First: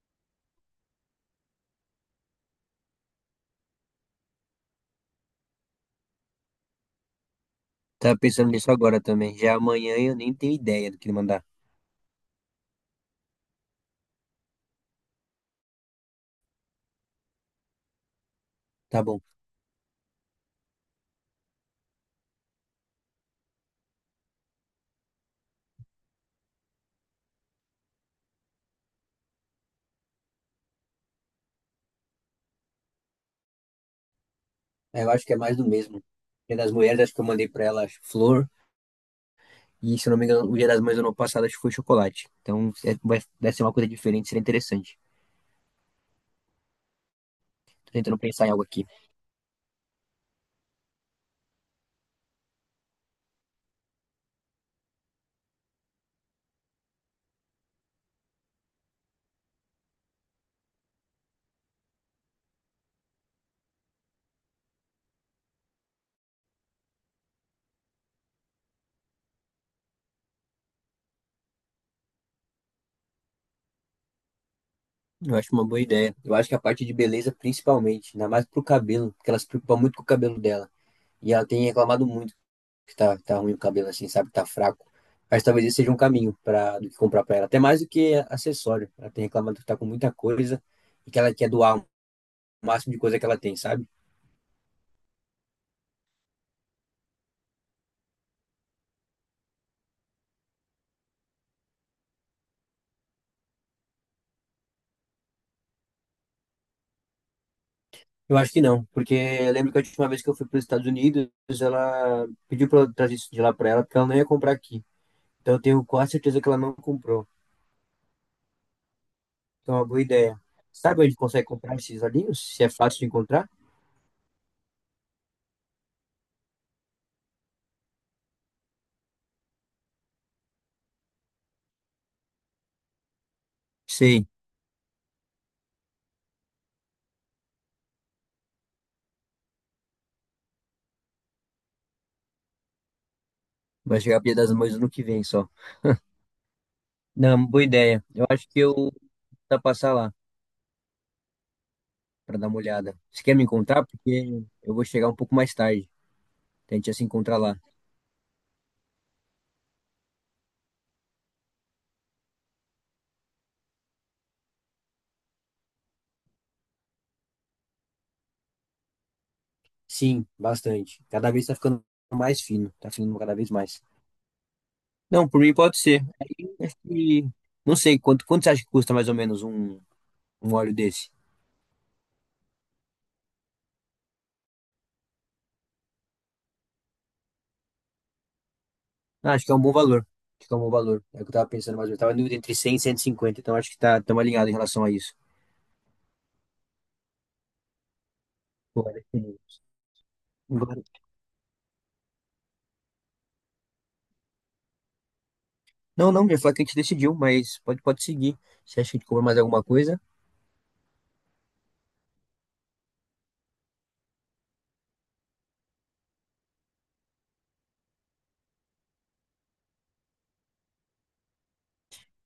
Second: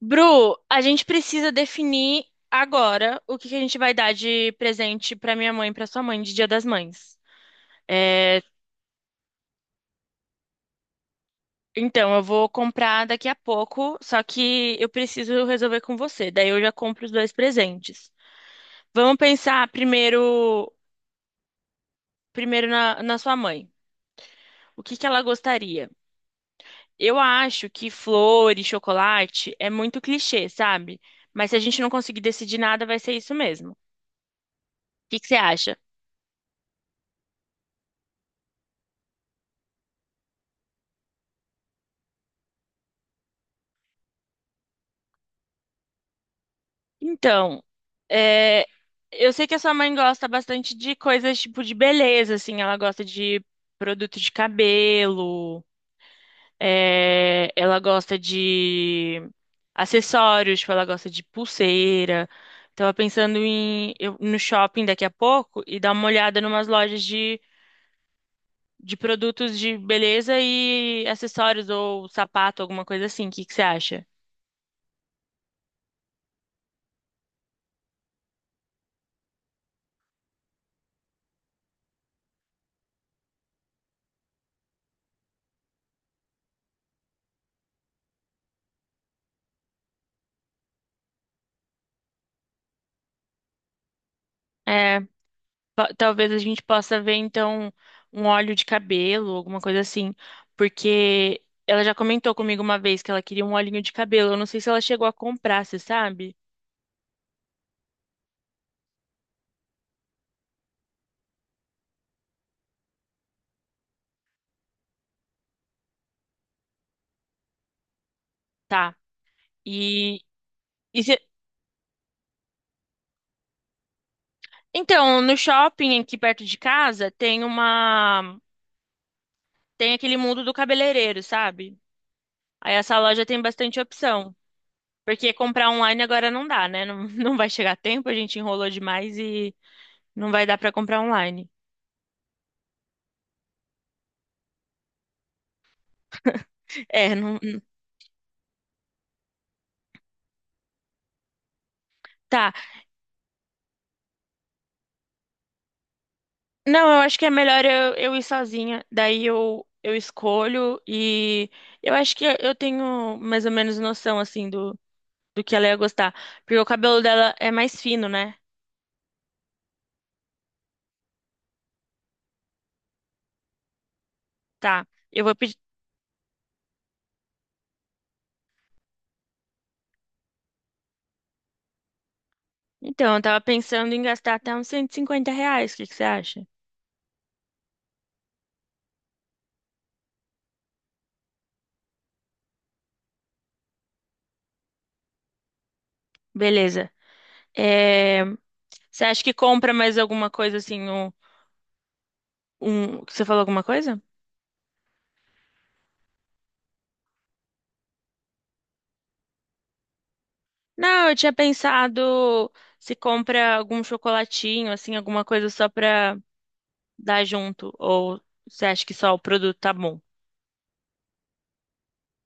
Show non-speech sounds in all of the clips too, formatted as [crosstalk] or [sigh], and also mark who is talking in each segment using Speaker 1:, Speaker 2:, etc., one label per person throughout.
Speaker 1: Bru, a gente precisa definir agora o que a gente vai dar de presente pra minha mãe e pra sua mãe de Dia das Mães.
Speaker 2: Tava
Speaker 1: É,
Speaker 2: pensando nisso agora também. Já amanhã eu nem tenho ideia do que mandar.
Speaker 1: então, eu vou comprar daqui a pouco, só que eu preciso resolver com você. Daí eu já compro os dois presentes.
Speaker 2: Tá
Speaker 1: Vamos
Speaker 2: bom.
Speaker 1: pensar primeiro na sua mãe. O que ela gostaria? Eu acho que flor e chocolate é muito clichê, sabe? Mas se a gente não conseguir decidir nada, vai ser isso mesmo. O
Speaker 2: Eu
Speaker 1: que
Speaker 2: acho
Speaker 1: que
Speaker 2: que
Speaker 1: você
Speaker 2: é mais do
Speaker 1: acha?
Speaker 2: mesmo. Dia das Mulheres, acho que eu mandei pra ela flor. E se eu não me engano, o Dia das Mães do ano passado acho que foi chocolate. Então vai ser uma coisa diferente, seria interessante.
Speaker 1: Então,
Speaker 2: Tô tentando pensar em algo
Speaker 1: é,
Speaker 2: aqui.
Speaker 1: eu sei que a sua mãe gosta bastante de coisas tipo de beleza, assim, ela gosta de produto de cabelo, ela gosta de acessórios, tipo, ela gosta de pulseira. Tava pensando no shopping daqui a pouco e dar uma olhada numas lojas de produtos de beleza e acessórios ou sapato, alguma coisa assim. O que você acha?
Speaker 2: Eu acho uma boa ideia. Eu acho que a parte de beleza, principalmente, ainda mais pro cabelo, porque ela se preocupa muito com o cabelo dela. E ela tem reclamado muito. Que tá ruim o cabelo assim, sabe? Tá fraco. Mas talvez esse seja um caminho para do que comprar para ela. Até mais do que acessório. Ela tem reclamado que tá com muita coisa e que ela quer doar o máximo de coisa que ela tem, sabe?
Speaker 1: Talvez a gente possa ver, então, um óleo de cabelo, alguma coisa assim. Porque ela já comentou comigo uma vez que ela queria um olhinho de cabelo. Eu não sei se ela chegou a comprar, você sabe?
Speaker 2: Eu acho que não, porque eu lembro que a última vez que eu fui para os Estados Unidos, ela pediu para eu trazer isso de lá para ela, porque ela não ia comprar aqui. Então eu tenho quase certeza que ela não comprou.
Speaker 1: Tá.
Speaker 2: Então é uma boa
Speaker 1: E,
Speaker 2: ideia. Sabe
Speaker 1: e
Speaker 2: onde
Speaker 1: se-
Speaker 2: consegue comprar esses olhinhos? Se é fácil de encontrar?
Speaker 1: Então, no shopping aqui perto de casa tem uma. Tem aquele mundo do cabeleireiro, sabe? Aí essa loja tem bastante
Speaker 2: Sei,
Speaker 1: opção. Porque comprar online agora não dá, né? Não, [laughs] não vai chegar tempo, a gente enrolou demais e não vai dar pra comprar online.
Speaker 2: vai chegar a Dia das Mães no ano que vem só.
Speaker 1: É, não.
Speaker 2: Não, boa ideia. Eu acho que eu vou tentar passar lá, para dar
Speaker 1: Tá.
Speaker 2: uma olhada. Você quer me encontrar? Porque eu vou chegar um pouco mais tarde. A gente
Speaker 1: Não,
Speaker 2: ia
Speaker 1: eu
Speaker 2: se
Speaker 1: acho que é
Speaker 2: encontrar lá.
Speaker 1: melhor eu ir sozinha. Daí eu escolho e eu acho que eu tenho mais ou menos noção, assim, do que ela ia gostar. Porque o cabelo dela é mais fino, né?
Speaker 2: Sim, bastante. Cada vez tá ficando mais fino. Tá ficando cada vez mais.
Speaker 1: Tá. Eu
Speaker 2: Não,
Speaker 1: vou
Speaker 2: por mim
Speaker 1: pedir.
Speaker 2: pode ser. Aí, acho que... Não sei, quanto você acha que custa mais ou menos um óleo desse?
Speaker 1: Então, eu tava pensando em gastar até uns R$ 150. O que você acha?
Speaker 2: Ah, acho que é um bom valor. Acho que é um bom valor. É o que eu tava pensando mais ou menos. Tava em dúvida entre 100 e 150, então acho que tá, estamos alinhados em relação a isso.
Speaker 1: Beleza. É,
Speaker 2: Pô, olha
Speaker 1: você
Speaker 2: que...
Speaker 1: acha que compra mais alguma coisa, assim, Você falou alguma coisa?
Speaker 2: Não, não, já falei que a gente decidiu, mas pode seguir. Você acha que a gente cobra mais alguma coisa?
Speaker 1: Não, eu tinha pensado se compra algum chocolatinho, assim, alguma coisa só pra. Dar junto? Ou você acha que só o produto tá bom?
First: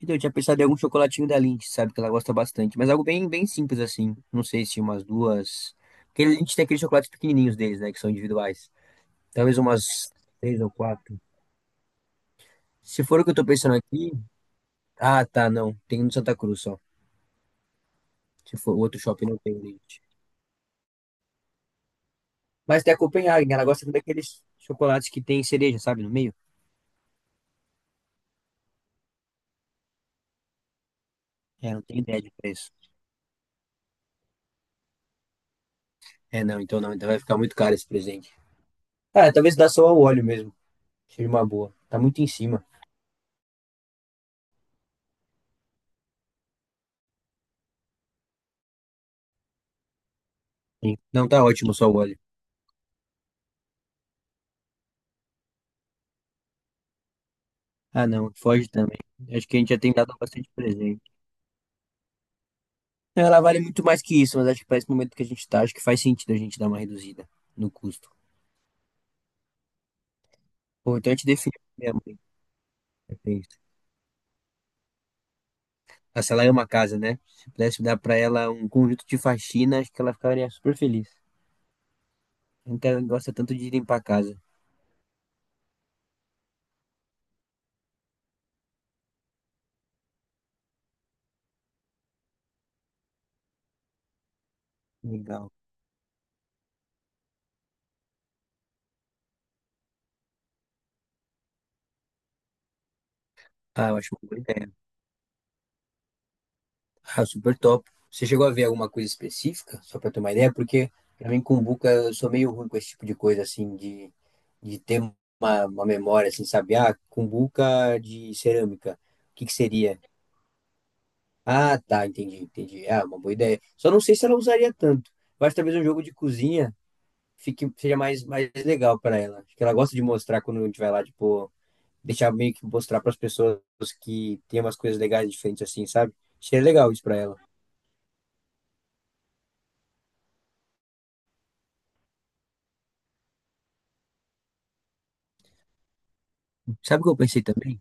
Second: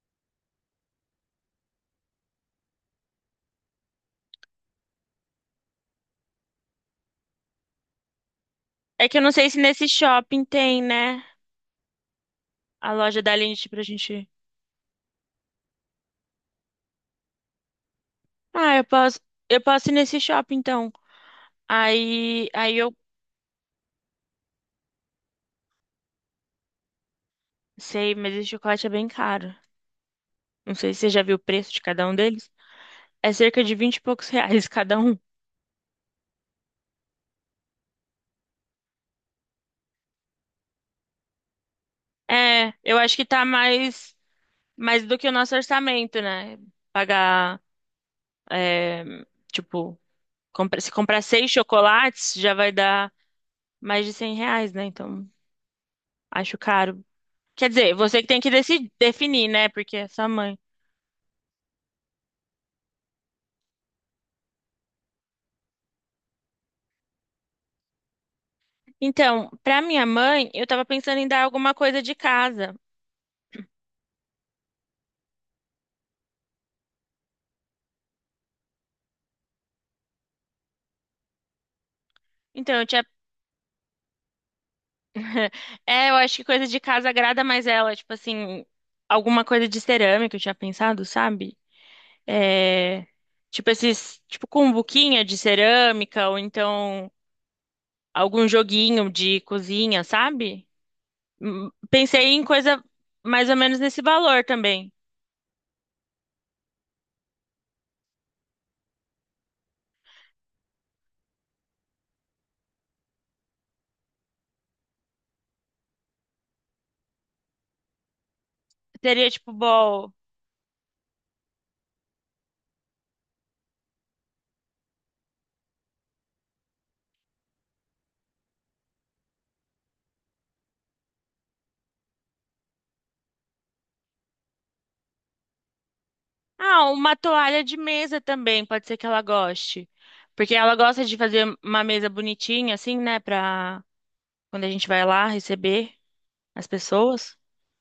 Speaker 2: Então, eu tinha pensado em algum chocolatinho da Lindt, sabe? Que ela gosta bastante. Mas algo bem simples, assim. Não sei se umas duas. Porque a Lindt tem aqueles chocolates pequenininhos deles, né? Que são individuais.
Speaker 1: É que eu não sei se
Speaker 2: Talvez
Speaker 1: nesse
Speaker 2: umas
Speaker 1: shopping
Speaker 2: três ou
Speaker 1: tem,
Speaker 2: quatro.
Speaker 1: né? A
Speaker 2: Se for
Speaker 1: loja
Speaker 2: o que
Speaker 1: da
Speaker 2: eu tô
Speaker 1: Lindt
Speaker 2: pensando
Speaker 1: pra
Speaker 2: aqui.
Speaker 1: gente.
Speaker 2: Ah, tá, não. Tem um no Santa Cruz só. Se for
Speaker 1: Ah,
Speaker 2: o outro shopping, não tem
Speaker 1: eu posso ir
Speaker 2: Lindt.
Speaker 1: nesse shopping então. Aí
Speaker 2: Mas
Speaker 1: eu
Speaker 2: tem a Copenhagen. Ela gosta daqueles chocolates que tem cereja, sabe? No meio.
Speaker 1: sei, mas esse chocolate é bem caro. Não sei se você já viu o preço
Speaker 2: É,
Speaker 1: de
Speaker 2: não tenho
Speaker 1: cada um
Speaker 2: ideia de
Speaker 1: deles.
Speaker 2: preço.
Speaker 1: É cerca de 20 e poucos [laughs] reais cada um.
Speaker 2: É, não, então não. Então vai ficar muito caro esse presente. Ah, talvez dá só o óleo mesmo. Seja uma boa. Tá muito em cima.
Speaker 1: É, eu acho que tá mais do que o nosso orçamento, né? Pagar, é, tipo, se
Speaker 2: Sim.
Speaker 1: comprar
Speaker 2: Não, tá
Speaker 1: seis
Speaker 2: ótimo só o óleo.
Speaker 1: chocolates, já vai dar mais de R$ 100, né? Então. Acho caro. Quer dizer,
Speaker 2: Ah,
Speaker 1: você que
Speaker 2: não,
Speaker 1: tem que
Speaker 2: foge também. Acho
Speaker 1: definir,
Speaker 2: que a
Speaker 1: né?
Speaker 2: gente já tem
Speaker 1: Porque é
Speaker 2: dado
Speaker 1: sua
Speaker 2: bastante
Speaker 1: mãe.
Speaker 2: presente. Ela vale muito mais que isso, mas acho que para esse momento que a gente tá, acho que faz sentido a gente dar uma reduzida no custo.
Speaker 1: Então, pra minha mãe, eu tava
Speaker 2: Pô, então a
Speaker 1: pensando
Speaker 2: gente
Speaker 1: em dar
Speaker 2: definiu
Speaker 1: alguma
Speaker 2: minha
Speaker 1: coisa de
Speaker 2: mãe.
Speaker 1: casa.
Speaker 2: Perfeito. Ah, se ela é uma casa, né? Se pudesse dar para ela um conjunto de faxina, acho que ela ficaria super feliz. A
Speaker 1: Então, eu
Speaker 2: gente
Speaker 1: tinha.
Speaker 2: gosta tanto de limpar a casa.
Speaker 1: [laughs] É, eu acho que coisa de casa agrada mais ela. Tipo assim, alguma coisa de cerâmica, eu tinha pensado, sabe? É. Tipo esses. Tipo, cumbuquinha de
Speaker 2: Legal.
Speaker 1: cerâmica, ou então algum joguinho de cozinha, sabe? Pensei em coisa mais ou menos
Speaker 2: Ah, eu
Speaker 1: nesse
Speaker 2: acho uma boa
Speaker 1: valor
Speaker 2: ideia.
Speaker 1: também.
Speaker 2: Ah, super top. Você chegou a ver alguma coisa específica, só para ter uma ideia? Porque pra mim, cumbuca, eu sou meio ruim com esse tipo de coisa, assim, de ter uma memória, assim, sabe? Ah, cumbuca de cerâmica.
Speaker 1: Teria,
Speaker 2: O que
Speaker 1: tipo,
Speaker 2: que seria?
Speaker 1: bol.
Speaker 2: Ah, tá, entendi. Ah, uma boa ideia. Só não sei se ela usaria tanto. Eu acho que talvez um jogo de cozinha seja mais legal para ela. Acho que ela gosta de mostrar quando a gente vai lá, tipo, deixar meio que mostrar para as pessoas que tem umas coisas legais diferentes, assim, sabe? Seria
Speaker 1: Ah,
Speaker 2: legal isso
Speaker 1: uma
Speaker 2: para ela.
Speaker 1: toalha de mesa também, pode ser que ela goste. Porque ela gosta de fazer uma mesa bonitinha, assim, né? Pra quando a gente vai lá receber as
Speaker 2: Sabe o que eu
Speaker 1: pessoas.
Speaker 2: pensei também?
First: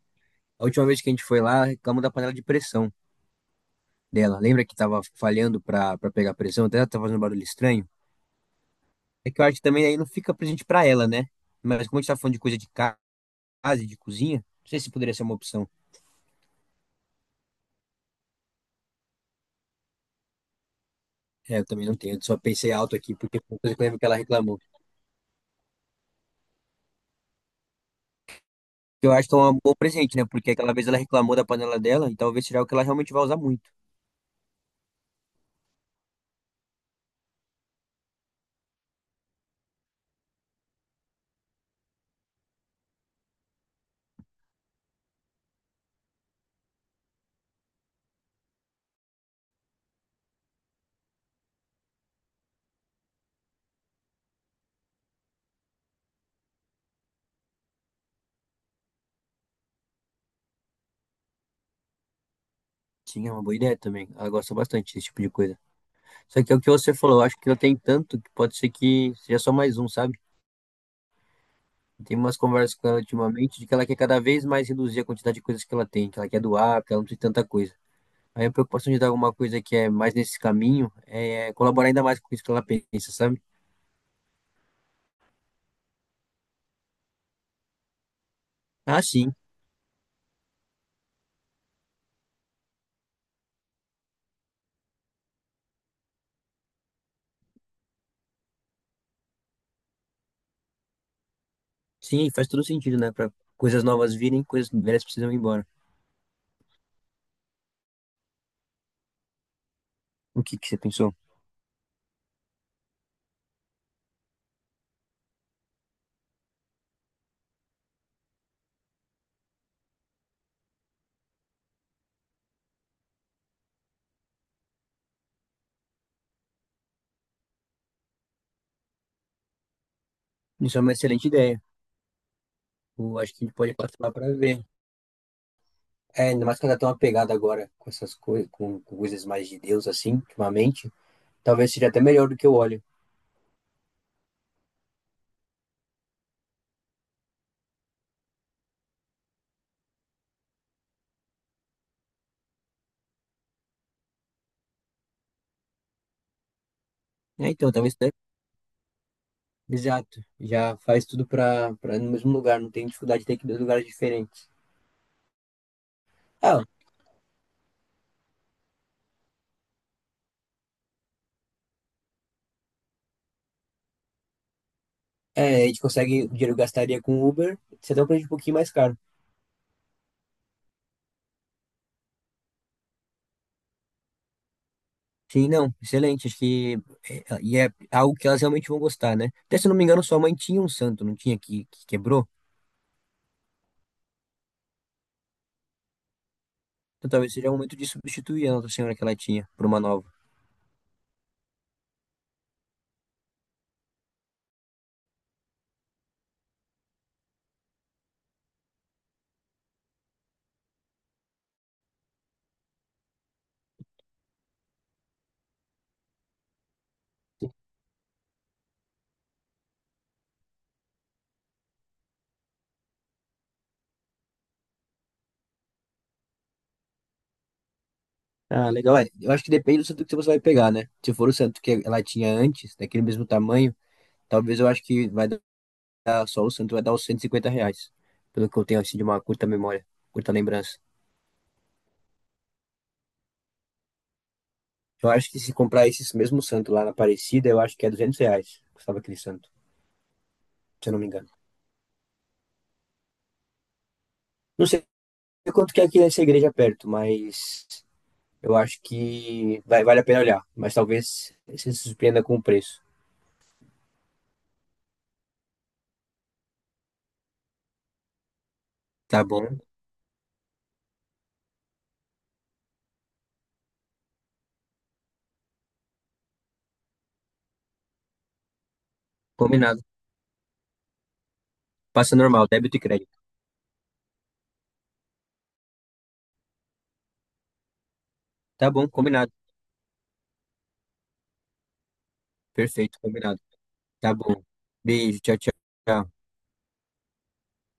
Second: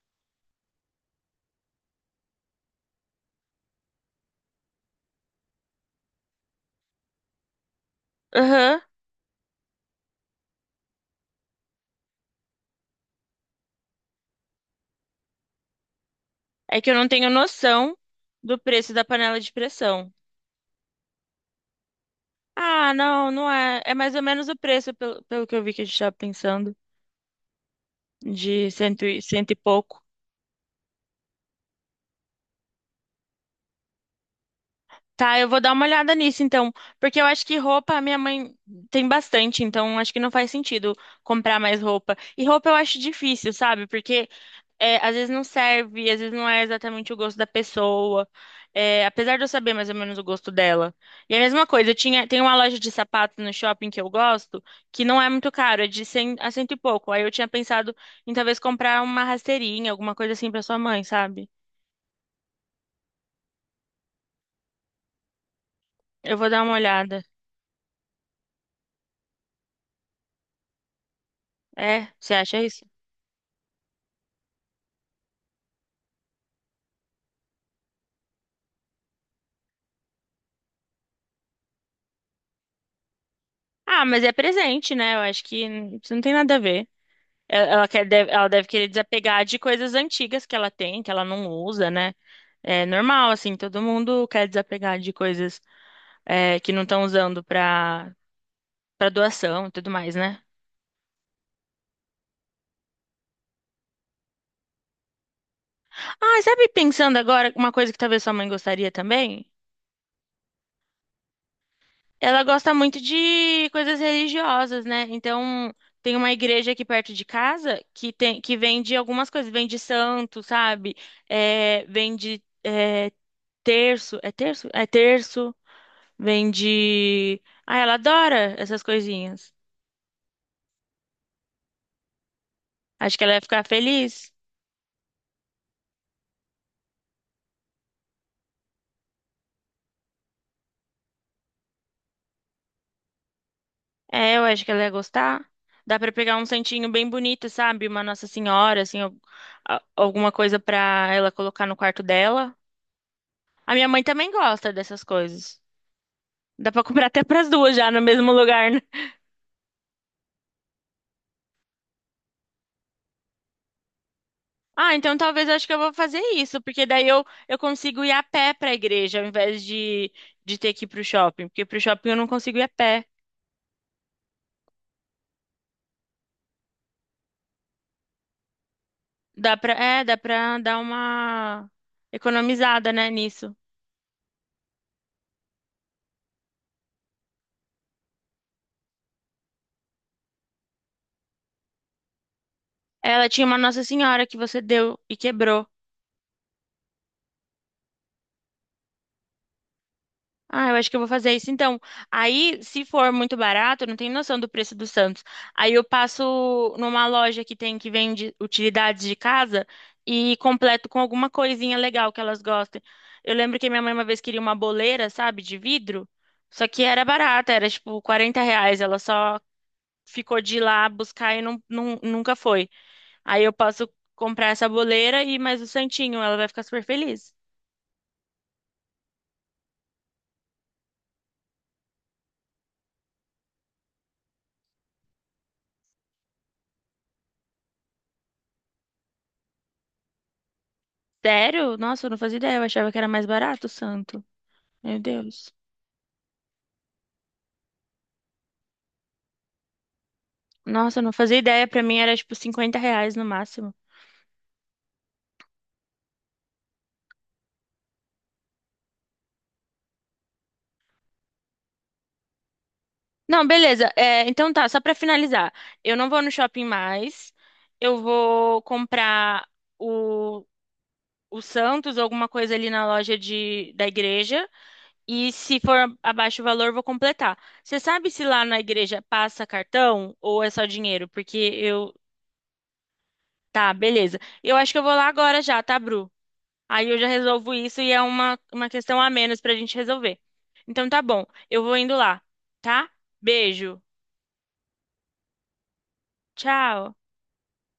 Speaker 2: A última vez que a gente foi lá, reclamou da panela de pressão dela. Lembra que tava falhando pra pegar pressão? Até ela tava fazendo um barulho estranho.
Speaker 1: Aham.
Speaker 2: É que eu acho que também aí não fica presente pra ela, né? Mas como a gente tá falando de coisa de casa e de cozinha, não sei se poderia ser uma opção.
Speaker 1: É que eu não tenho noção do preço da panela de pressão.
Speaker 2: É, eu também não tenho. Eu só pensei
Speaker 1: Ah,
Speaker 2: alto aqui,
Speaker 1: não,
Speaker 2: porque
Speaker 1: não
Speaker 2: foi uma coisa
Speaker 1: é.
Speaker 2: que eu
Speaker 1: É
Speaker 2: lembro que
Speaker 1: mais
Speaker 2: ela
Speaker 1: ou menos o
Speaker 2: reclamou.
Speaker 1: preço, pelo que eu vi que a gente tava pensando, de
Speaker 2: Que eu acho que é
Speaker 1: cento e
Speaker 2: um bom
Speaker 1: pouco.
Speaker 2: presente, né? Porque aquela vez ela reclamou da panela dela e talvez seja o que ela realmente vai usar muito.
Speaker 1: Tá, eu vou dar uma olhada nisso então, porque eu acho que roupa a minha mãe tem bastante, então acho que não faz sentido comprar mais roupa. E roupa eu acho difícil, sabe? Porque é, às vezes não serve, às vezes não é exatamente o gosto da pessoa, é, apesar de eu saber mais ou menos o gosto dela. E a mesma coisa, tem uma loja de sapatos no shopping que eu gosto, que não é muito caro, é de 100 a cento e pouco. Aí eu tinha pensado em talvez comprar uma rasteirinha, alguma coisa assim pra sua mãe, sabe?
Speaker 2: Sim, é uma boa ideia também. Ela gosta bastante desse tipo de coisa.
Speaker 1: Eu
Speaker 2: Só
Speaker 1: vou
Speaker 2: que é o
Speaker 1: dar
Speaker 2: que
Speaker 1: uma
Speaker 2: você falou,
Speaker 1: olhada.
Speaker 2: eu acho que eu tem tanto que pode ser que seja só mais um, sabe?
Speaker 1: É,
Speaker 2: Tem
Speaker 1: você
Speaker 2: umas
Speaker 1: acha
Speaker 2: conversas
Speaker 1: isso?
Speaker 2: com ela ultimamente de que ela quer cada vez mais reduzir a quantidade de coisas que ela tem, que ela quer doar, que ela não tem tanta coisa. Aí a preocupação de dar alguma coisa que é mais nesse caminho é colaborar ainda mais com isso que ela pensa, sabe?
Speaker 1: Ah, mas é presente, né? Eu acho que isso não tem nada a ver. Ela quer, deve, ela deve querer
Speaker 2: Ah, sim.
Speaker 1: desapegar de coisas antigas que ela tem, que ela não usa, né? É normal, assim, todo mundo quer desapegar de coisas é, que não estão usando pra doação e tudo mais, né?
Speaker 2: Sim, faz todo sentido, né? Para coisas novas virem, coisas velhas precisam ir embora.
Speaker 1: Ah, sabe, pensando agora, uma coisa que talvez sua mãe gostaria também?
Speaker 2: O que que você pensou?
Speaker 1: Ela gosta muito de coisas religiosas, né? Então, tem uma igreja aqui perto de casa que vende algumas coisas, vende santo, sabe? É, vende é, terço, é terço? É terço, vende. Ah, ela adora essas coisinhas.
Speaker 2: Isso é uma excelente ideia.
Speaker 1: Acho
Speaker 2: Eu
Speaker 1: que ela
Speaker 2: acho
Speaker 1: ia
Speaker 2: que a gente
Speaker 1: ficar
Speaker 2: pode passar lá
Speaker 1: feliz.
Speaker 2: para ver. É, ainda mais que ela tá tão apegada agora com essas coisas, com coisas mais de Deus, assim, ultimamente. Talvez seja até melhor do que o óleo.
Speaker 1: É, eu acho que ela ia gostar. Dá pra pegar um santinho bem bonito, sabe? Uma Nossa Senhora, assim, alguma coisa pra ela colocar no quarto dela. A minha mãe também gosta dessas coisas. Dá pra comprar até
Speaker 2: É,
Speaker 1: pras
Speaker 2: então,
Speaker 1: duas já
Speaker 2: talvez
Speaker 1: no mesmo lugar, né?
Speaker 2: Exato, já faz tudo para no mesmo lugar, não tem dificuldade de ter que ir em dois lugares diferentes.
Speaker 1: Ah, então talvez eu acho que eu vou fazer isso,
Speaker 2: Ah,
Speaker 1: porque daí eu consigo ir a pé pra igreja, ao invés de ter que ir pro shopping, porque pro shopping eu não consigo ir a pé.
Speaker 2: é, a gente consegue, o dinheiro que gastaria com Uber, você dá um preço um pouquinho mais caro.
Speaker 1: Dá pra, é, dá pra dar uma economizada, né, nisso.
Speaker 2: Sim, não, excelente, acho que é, e é algo que elas realmente vão gostar, né? Até se eu não me engano, sua mãe tinha um santo, não tinha, que quebrou?
Speaker 1: Ela tinha uma Nossa Senhora que você deu e quebrou.
Speaker 2: Então talvez seja o momento de substituir a Nossa Senhora que ela tinha por uma nova.
Speaker 1: Ah, eu acho que eu vou fazer isso então. Aí, se for muito barato, eu não tenho noção do preço do Santos. Aí eu passo numa loja que vende utilidades de casa e completo com alguma coisinha legal que elas gostem. Eu lembro que minha mãe uma vez queria uma boleira, sabe, de vidro, só que era barata, era tipo R$ 40. Ela só ficou de ir lá buscar e nunca foi. Aí eu posso comprar essa boleira e mais o santinho, ela vai ficar super feliz.
Speaker 2: Ah, legal, é, eu acho que depende do santo que você vai pegar, né? Se for o santo que ela tinha antes, daquele mesmo tamanho, talvez eu acho que vai dar só o Santos vai dar os R$ 150, pelo que eu tenho assim de uma curta memória, curta lembrança.
Speaker 1: Sério? Nossa, eu não fazia ideia, eu achava que era mais barato o santo. Meu
Speaker 2: Eu acho que
Speaker 1: Deus.
Speaker 2: se comprar esses mesmos Santos lá na Aparecida, eu acho que é R$ 200, custava aquele santo, se eu
Speaker 1: Nossa,
Speaker 2: não
Speaker 1: eu
Speaker 2: me
Speaker 1: não
Speaker 2: engano.
Speaker 1: fazia ideia. Pra mim era tipo R$ 50 no máximo.
Speaker 2: Não sei quanto que é aqui nessa igreja perto, mas eu acho que vai, vale a pena olhar, mas talvez você se surpreenda com o preço.
Speaker 1: Não, beleza. É, então tá, só pra finalizar. Eu não vou no shopping mais. Eu vou
Speaker 2: Tá
Speaker 1: comprar
Speaker 2: bom,
Speaker 1: o, o Santos ou alguma coisa ali na loja da igreja. E se for abaixo o valor, eu vou completar. Você sabe se lá na igreja passa
Speaker 2: combinado.
Speaker 1: cartão ou é só dinheiro? Porque eu.
Speaker 2: Passa normal, débito e crédito.
Speaker 1: Tá, beleza. Eu acho que eu vou lá agora já, tá, Bru? Aí eu já resolvo isso e é uma
Speaker 2: Tá bom,
Speaker 1: questão a
Speaker 2: combinado.
Speaker 1: menos pra gente resolver. Então tá bom, eu vou indo lá, tá?
Speaker 2: Perfeito, combinado.
Speaker 1: Beijo,
Speaker 2: Tá bom. Beijo, tchau, tchau.
Speaker 1: tchau.